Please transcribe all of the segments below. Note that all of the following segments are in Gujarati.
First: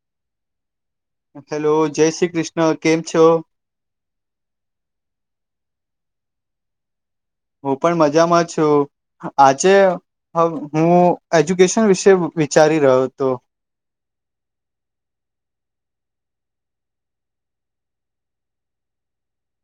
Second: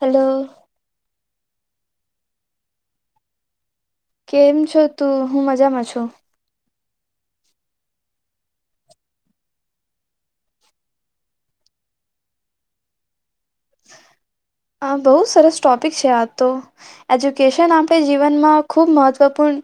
હલો હેલો જય શ્રી કૃષ્ણ કેમ છો? કેમ છો તું? હું મજામાં છું. હું પણ મજામાં છું. આજે હ હું એજ્યુકેશન વિશે વિચારી રહ્યો હતો. [unintelligible] આ બહુ સરસ ટોપિક છે આ તો એજ્યુકેશન આપણે જીવનમાં ખુબ મહત્વપૂર્ણ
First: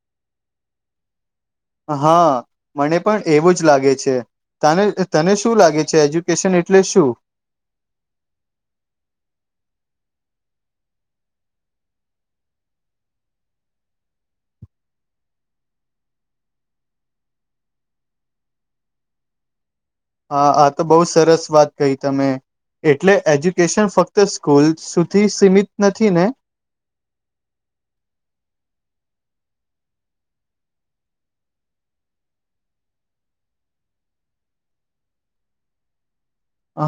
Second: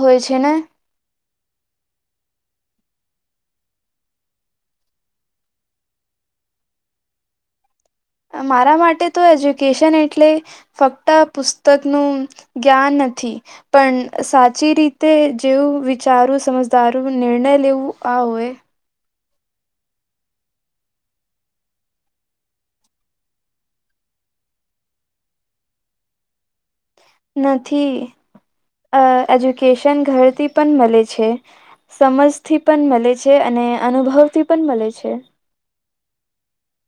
હોય છે ને હા મને પણ એવું જ લાગે છે. તને તને શું લાગે છે એજ્યુકેશન એટલે શું? મારા માટે તો એજ્યુકેશન એટલે ફક્ત પુસ્તક નું જ્ઞાન નથી. પણ સાચી રીતે જેવું વિચારું સમજદારો નિર્ણય લેવું આ હોય હા આ તો બહુ સરસ વાત કહી તમે. એટલે એજ્યુકેશન ફક્ત સ્કૂલ સુધી સીમિત નથી ને નથી અ એજ્યુકેશન ઘરથી પણ મળે છે. સમજથી પણ મળે છે અને અનુભવથી પણ મળે છે.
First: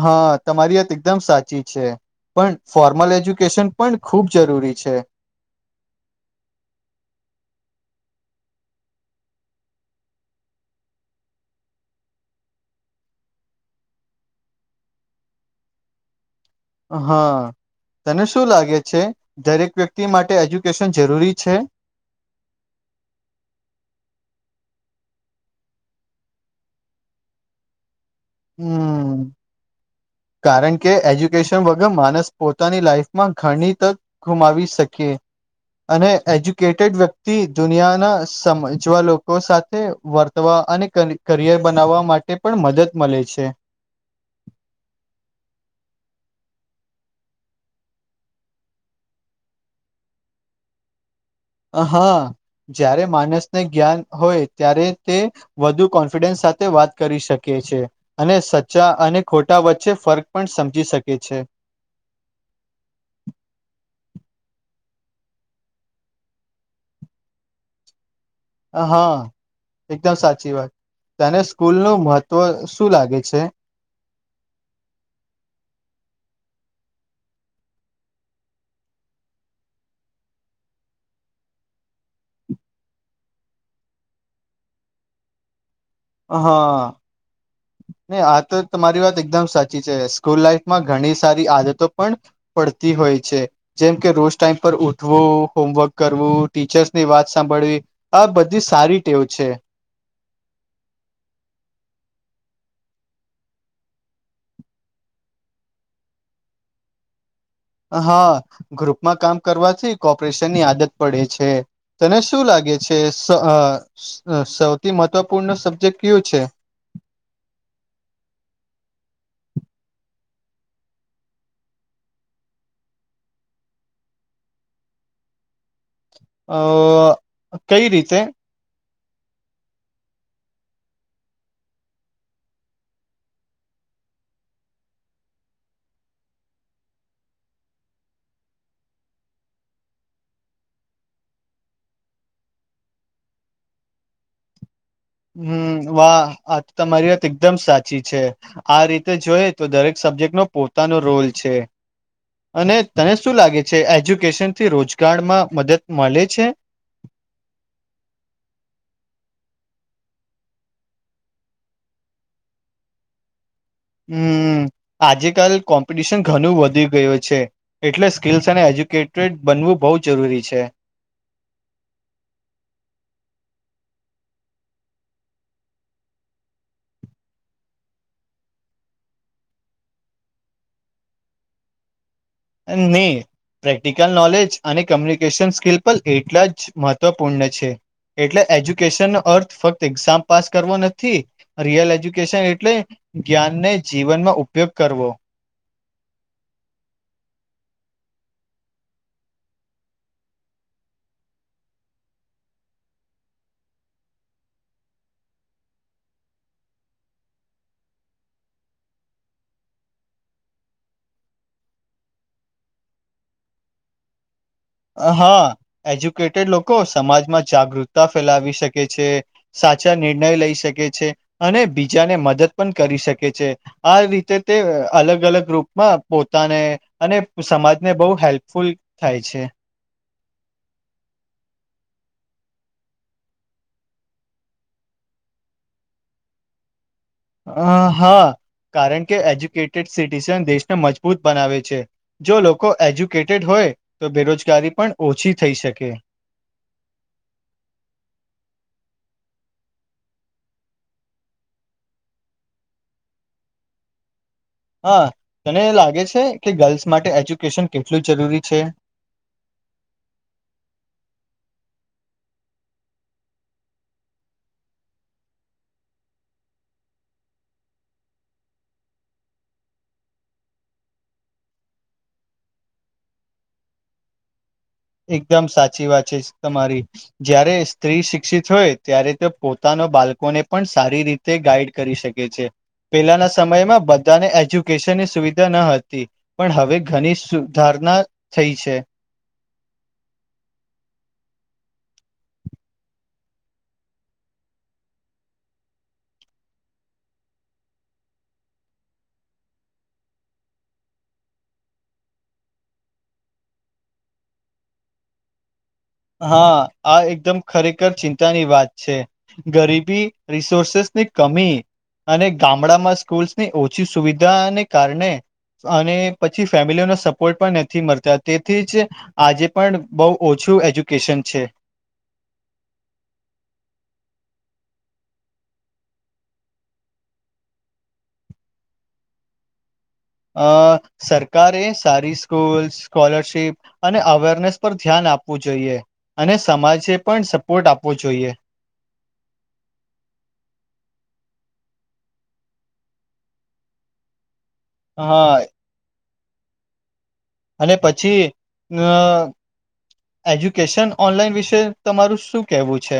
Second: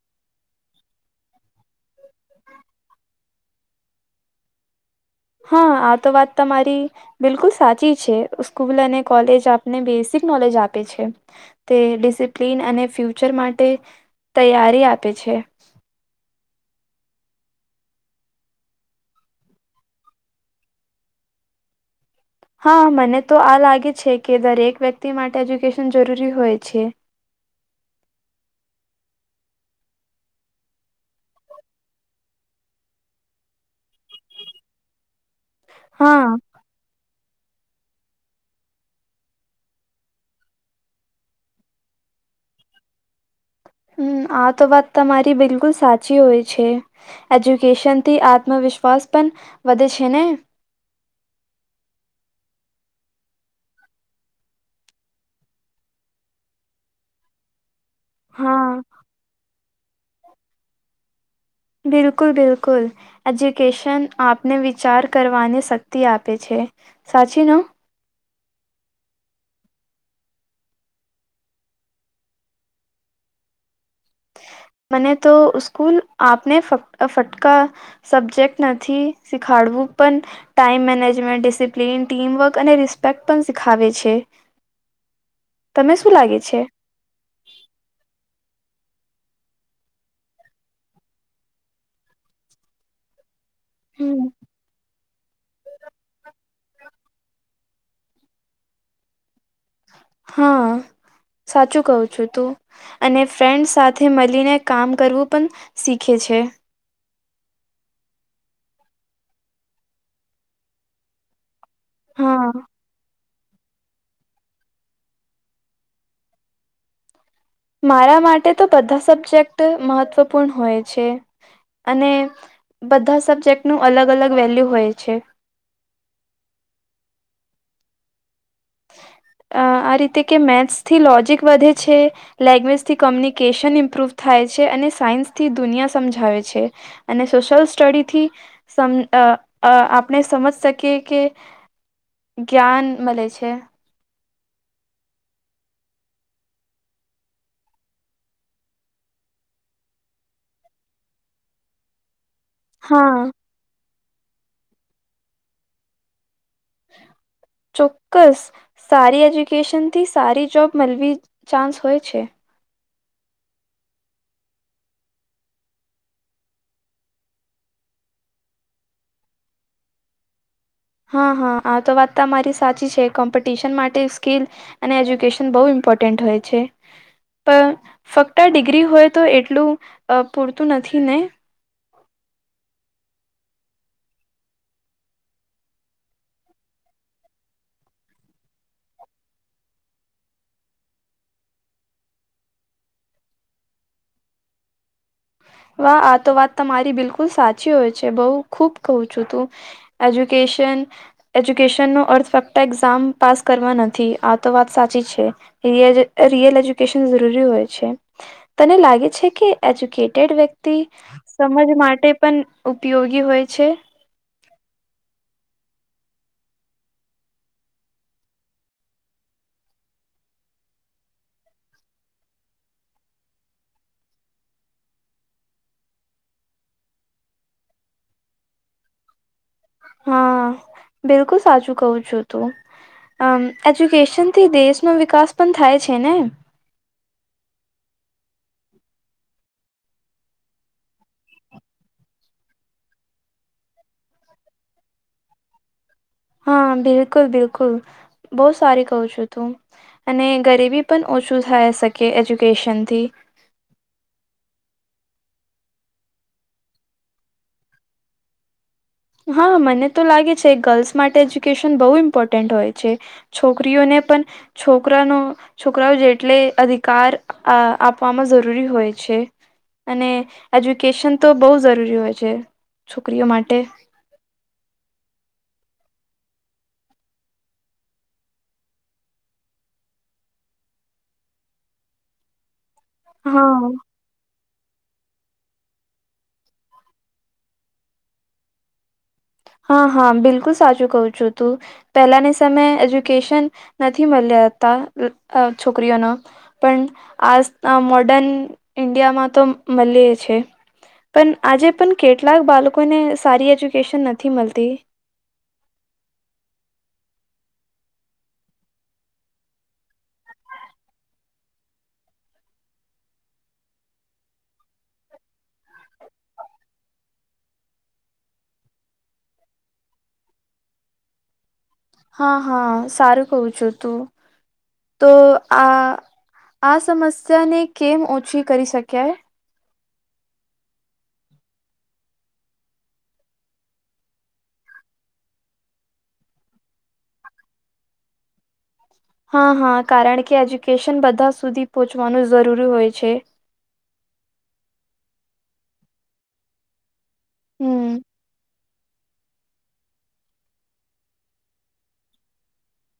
હા તમારી વાત એકદમ સાચી છે. પણ ફોર્મલ એજ્યુકેશન પણ ખૂબ જરૂરી છે. હા આ તો વાત તમારી બિલકુલ સાચી છે સ્કૂલ અને કોલેજ આપને બેસિક નોલેજ આપે છે. તે ડિસિપ્લિન અને ફ્યુચર માટે તૈયારી આપે છે. હા તને શું લાગે છે દરેક વ્યક્તિ માટે એજ્યુકેશન જરૂરી છે? હા મને તો આ લાગે છે કે દરેક વ્યક્તિ માટે એજ્યુકેશન જરૂરી હોય છે. હમ કારણ કે એજ્યુકેશન વગર માનસ પોતાની લાઈફમાં ઘણી તક ગુમાવી શકીએ. અને હા એજ્યુ કેટેડ વ્યક્તિ દુનિયાના સમજવા લોકો સાથે વર્તવા અને કરિયર બનાવવા માટે પણ મદદ મળે છે. હમ આ તો વાત તમારી બિલકુલ સાચી હોય છે. એજ્યુકેશનથી આત્મવિશ્વાસ પણ વધે છે ને હા જ્યારે માનસને જ્ઞાન હોય ત્યારે તે વધુ કોન્ફિડન્સ સાથે વાત કરી શકી છે. અને હા સચ્ચા અને ખોટા વચ્ચે ફર્ક પણ સમજી શકે છે. બિલકુલ બિલકુલ એજ્યુકેશન આપને વિચાર કરવાની શક્તિ આપે છે સાચી હા એકદમ સાચી વાત તને સ્કૂલ નું મહત્ત્વ શું લાગે છે? મને તો સ્કૂલ આપને ફટ ફટકા સબ્જેક્ટ નથી શીખાડવું પણ ટાઈમ મેનેજમેન્ટ ડિસિપ્લીન ટીમવર્ક અને રિસ્પેક્ટ પણ શીખાવે છે. તમે શું હ લાગે છે હા ન આ તો તમારી વાત એકદમ સાચી છે સ્કૂલ લાઈફ માં ઘણી સારી આદતો પણ પડતી હોય છે જેમ કે હમ રોજ ટાઈમ પર ઉઠવું, હોમવર્ક કરવું. ટીચર્સ ની વાત સાંભળવી આ બધી સારી ટેવ છે. હા સાચું કવું છું તું અને ફ્રેન્ડ્સ સાથે મળીને કામ કરવું પણ શીખે છે. હા ગ્રુપમાં કામ કરવાથી કોપરેશનની આદત પડે છે. તને શું હા લાગે છે સૌથી મહત્વપૂર્ણ સબ્જેક્ટ કયુ છે મારા માટે તો બધા સબ્જેક્ટ મહત્વપૂર્ણ હોય છે. અને બધા સબ્જેક્ટ નું અલગ અલગ વેલ્યુ હોય છે. અ કઈ રીતે [inaudible] આ રીતે કે મેથ્સથી લોજિક વધે છે. લેંગ્વેજથી કોમ્યુનિકેશન ઇમ્પ્રુવ થાય છે અને સાયન્સ થી દુનિયા સમજાવે છે. અને સોશિયલ સ્ટડી થી સમ અ અ આપણે સમજ શકીએ કે જ્ઞાન મળે છે. હમ્મ વાહ આ તમારી વાત એકદમ સાચી છે. આ રીતે જોઈ તો દરેક સબ્જેક્ટ નો પોતાનો રોલ છે. અને તને હા શું લાગે છે એજ્યુકેશન થી રોજગારમાં મદદ મળે છે. ચોક્કસ સારી એજ્યુકેશનથી સારી જોબ મળવી ચાન્સ હોય છે. હમ્મ આજે કલ કોમ્પિટિશન ઘણું વધી ગયું છે. એટલે સ્કિલ્સ અને એજ્યુકેટેડ બનવું બહુ જરૂરી છે. હા હા આ તો વાત તમારી સાચી છે કોમ્પિટિશન માટે સ્કીલ અને એજ્યુકેશન બહુ ઇમ્પોર્ટન્ટ હોય છે. પણ ફક્ત ડિગ્રી હોય તો એટલું પૂરતું નથી ને ની પ્રેક્ટિકલ નોલેજ અને કમ્યુનિકેશન સ્કિલ પણ એટલા જ મહત્વપૂર્ણ છે. એટલે એજ્યુકેશન નો અર્થ ફક્ત એક્ઝામ પાસ કરવો નથી. રિયલ એજ્યુકેશન એટલે જ્ઞાનને જીવનમાં ઉપયોગ કરવો. વાહ આ તો વાત તમારી બિલકુલ સાચી હોય છે બઉુ ખુબ કહું છું તું એજ્યુકેશન એજ્યુકેશનનો અર્થ ફક્ત એક્ઝામ પાસ કરવા નથી આ તો વાત સાચી છે. રિયલ એજ્યુકેશન જરૂરી હોય છે તને લાગે છે કે એજ્યુકે ટેડ વ્યક્તિ સમાજ માટે પણ ઉપયોગી હોય છે હા એજ્યુકેટેડ લોકો સમાજમાં જાગૃતતા ફેલાવી શકે છે. સાચા નિર્ણય લઈ શકે છે અને બીજાને મદદ પણ કરી શકે છે. આ રીતે તે અલગ અલગ રૂપમાં પોતાને અને સમાજને બહુ હેલ્પફુલ થાય છે. હા બિલકુલ સાચું કવું છું તું આમ એજ્યુકેશન થી દેશનો વિકાસ પણ થાય છે ને અ હા કારણ કે એજ્યુકેટેડ સિટીઝન દેશને મજબૂત બનાવે છે. જો લોકો એજ્યુકેટેડ હોય તો બેરોજગારી પણ ઓછી થઈ શકે. હા બિલકુલ બિલકુલ બહ સારી કઉ છુ તું અને ગરીબી પણ ઓછું થાય શકે એજ્યુકેશનથી. હા તને લાગે છે કે ગર્લ્સ માટે એજ્યુકેશન કેટલું જરૂરી છે હા મને તો લાગે છે ગર્લ્સ માટે એજ્યુકેશન બહુ ઇમ્પોર્ટન્ટ હોય છે. છોકરીઓને પણ છોકરાનો છોકરાઓ જેટલે અધિકાર આપવામાં જરૂરી હોય છે. અને એજ્યુકેશન તો બહુ જરૂરી હોય છે છોકરીઓ માટે એકદમ સાચી વાત છે તમારી જયારે સ્ત્રી શિક્ષિત હોય ત્યારે તો પોતાના બાળકોને પણ સારી રીતે તે ગાઈડ કરી શકે છે પેલાના હા સમયમાં બધાને એજ્યુકેશનની સુવિધા ન હતી પણ હવે ઘણી સુધારણા થઈ છે. હા હા બિલકુલ સાચું કવું છું તું. પેલાની સમયે એજ્યુકેશન નથી મળ્યાતા અ છોકરીઓનો પણ આજ તા મોર્ડન ઈન્ડિયામાં તો મલીયે છે. પણ આજે પણ કેટલાક બાળકોને સારી એજ્યુકેશન નથી મળતી હા આ એકદમ ખરેખર ચિંતાની વાત છે. ગરીબી રિસોર્સેસ ની કમી અને ગામડામાં સ્કૂલ્સની ઓછી સુવિધાને અને કારણે અને પછી ફેમિલીઓનો સપોર્ટ પણ નથી મળતા તેથી જ. આજે પણ બહુ ઓછું એજ્યુકેશન છે. હા હા સારું કઉ છું તું. તો આ આ સમસ્યાને કેમ ઓછી કરી શક્યાય અ સરકારે સારી સ્કૂલ સ્કોલરશિપ અને અવેરનેસ પર ધ્યાન આપવું જોઈએ અને સમાજે પણ સપોર્ટ આપવો જોઈએ. હા હા કારણ કે એજ્યુકેશન બધા સુધી પહોંચવાનું જરૂરી હોય છે. હા. અને હમ પછી. અ એજ્યુકેશન ઓનલાઈન વિશે તમારું શું કેહેવું છે.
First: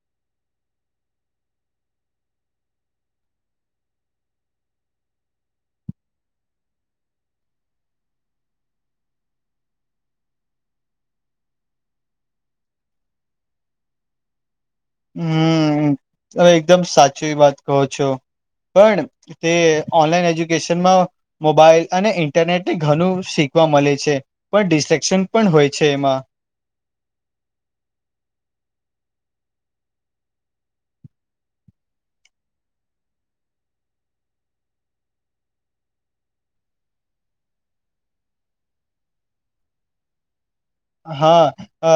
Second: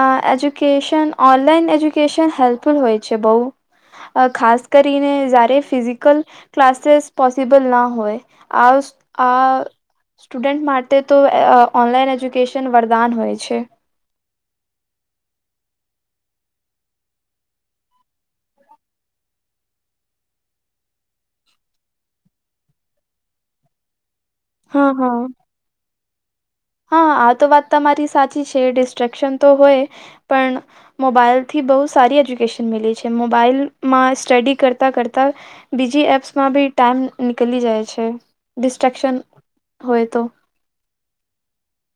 અ એજ્યુકેશન ઓનલાઈન એજ્યુકેશન હેલ્પફુલ હોય છે બહુ અ ખાસ કરીને જયારે ફિઝિકલ ક્લાસીસ પોસિબલ ના હોય આ આ સ્ટુડન્ટ માટે તો અ ઓનલાઈન એજ્યુકેશન વરદાન હોય છે. હમ તો એકદમ સાચી વાત કહો છો પણ તે ઓનલાઈન એજ્યુકેશનમાં મોબાઈલ અને ઇન્ટરનેટને ઘણું શીખવા મળે છે. પણ હા હા ડિસ્ક્શન પણ હોય છે એમાં હા આ તો વાત તમારી સાચી છે ડિસ્ટ્રેક્શન તો હોય પણ મોબાઈલ થી બહુ સારી એજ્યુકેશન મિલી છે મોબાઈલમાં સ્ટડી કરતા કરતા બીજી એપ્સમાં બી ટાઈમ નીકળી જાય છે ડિસ્ટ્રેક્શન હોય તો હા અ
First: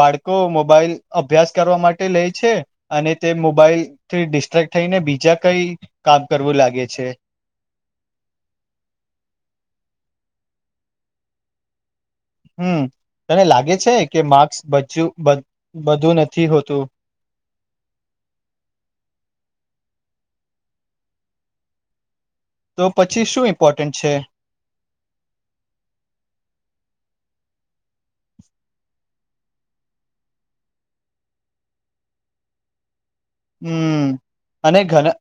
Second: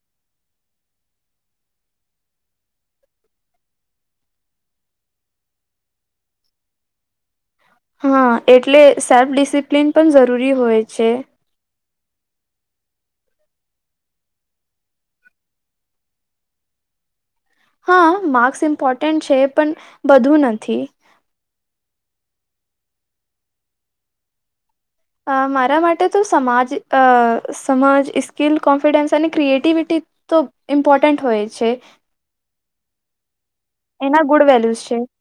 બાળકો મોબાઈલ અભ્યાસ કરવા માટે લે છે. અને તે મોબાઈલ થી ડિસ્ટ્રક્ટ થઈને બીજા કઈ કામ કરવું લાગે છે. હા એટલે સેલ્ફ ડિસિપ્લિન પણ જરૂરી હોય છે. હમ તને લાગે છે કે માર્ક્સ બચું બ બધું નથી હોતું. હા માર્ક્સ ઇમ્પોર્ટન્ટ છે પણ બધું નથી તો પછી શું ઇમ્પોર્ટન્ટ છે. અ મારા માટે તો સમાજ અ સમાજ સ્કિલ કોન્ફિડન્સ અને ક્રિએટિવિટી તો ઇપોટેન્ટ હોય છે. હમ એના ગુડ અને વેલ્યુઝ છે ઘણા.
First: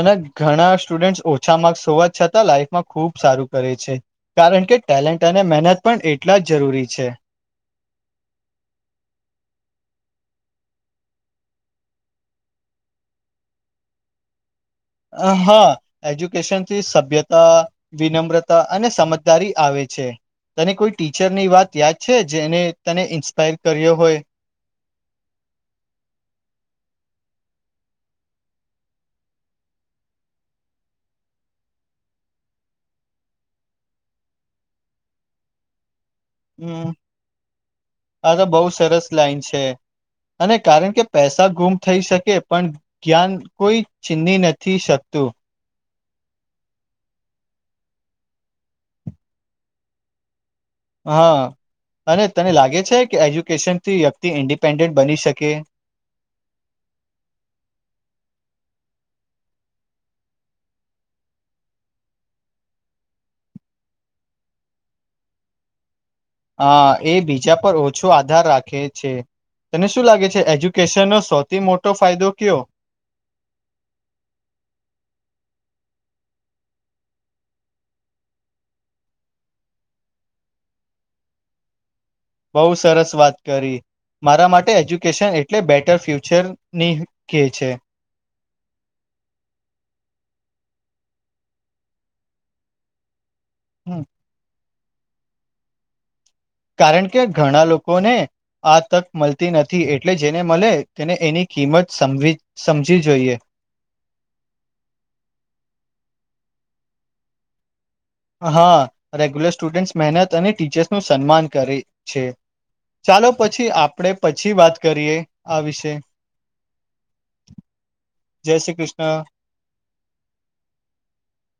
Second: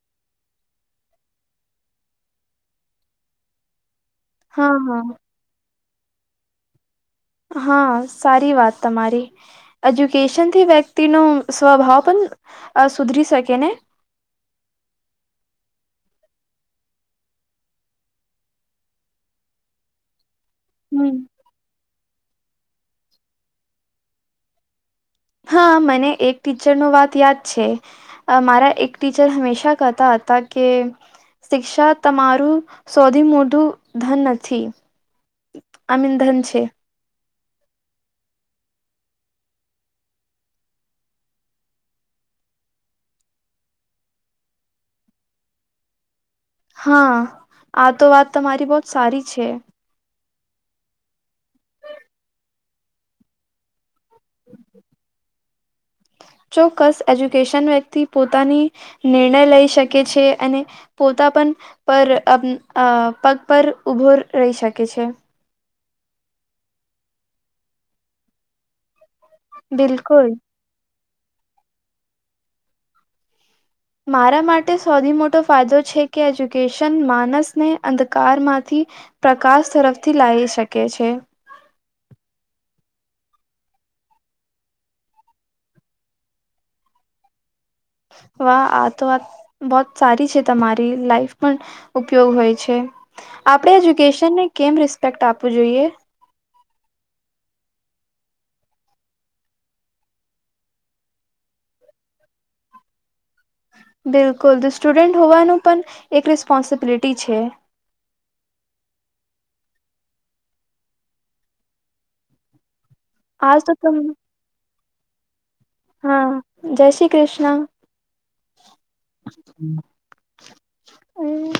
અને ઘણા સ્ટુડન્ટ ઓછા માર્ક્સ હોવા છતાં લાઈફમાં ખુબ સારું કરે છે કારણ કે હા હા ટેલેન્ટ અને મહેનત પણ એટલા જ જરૂરી છે. હા સારી વાત તમારી એજ્યુકેશનથી વ્યક્તિ નુ સ્વભાવ પણ અ સુધરી શકે ને. હા હ એજ્યુકેશનથી સભ્યતા વિનમ્રતા અને સમજદારી આવે છે. તને કોઈ હમ ટીચર ની વાત યાદ છે જેને તને ઇન્સ્પાયર કર્યો હોય હા મને એક ટીચર નો વાત યાદ છે. અ મારા એક ટીચર હંમેશા કતા હતા કે. શિક્ષા તમારું સૌથી મોટું ધન નથી. આમંદ [inaudible] હમ આ તો બહુ સરસ લાઈન છે. અને કારણ કે પૈસા ગુમ થઈ શકે પણ જ્ઞાન કોઈ ચીની નથી શકતું હા આ તો વાત તમારી બહુંત સારી છે હા અને તને લાગે છે કે એજ્યુકેશન થી વ્યક્તિ ઇન્ડિપેન્ડન્ટ બની શકે? ચોક્કસ એજ્યુકેશન વ્યક્તિ પોતાની નિર્ણય લઈ શકે છે અને પોતા પણ પર અ પગ પર ઉભો રહી શકે છે. અ એ બીજા પર ઓછો આધાર રાખે છે તને શું બિલકુલ લાગે છે એજ્યુ કેશન નો સૌથી મોટો ફાયદો કયો મારા માટે સૌથી મોટો ફાયદો છે કે એજ્યુકેશન માણસને અંધકારમાંથી પ્રકાશ તરફથી લાવી શકે છે બઉ સરસ વાત કરી મારા માટે એજ્યુકેશન એટલે બેટર ફ્યુચર ની કે છે. વાહ આ તો વાત બહુંત સારી છે તમારી લાઈફ પણ ઉપયોગ હોય છે આપડે હમ. એજ્યુકેશનને કેમ રિસ્પેક્ટ આપવું જોઈએ કારણ કે ઘણા લોકોને આ તક મળતી નથી એટલે જેને મળે તેને એની કિંમત સમજવી સમજી જોઈએ. બિલકુલ તો સ્ટુડન્ટ હોવાનું પણ એક રિસ્પોન્સિબિલિટી છે. હા રેગ્યુલર સ્ટુડન્ટસ મહેનત અને ટીચર્સ નું સન્માન કરે છે. ચાલો આજ પછી તો તમ આપણે પછી વાત કરીએ આ વિશે હા જય શ્રી કૃષ્ણ જય શ્રી કૃષ્ણ હમ્મ.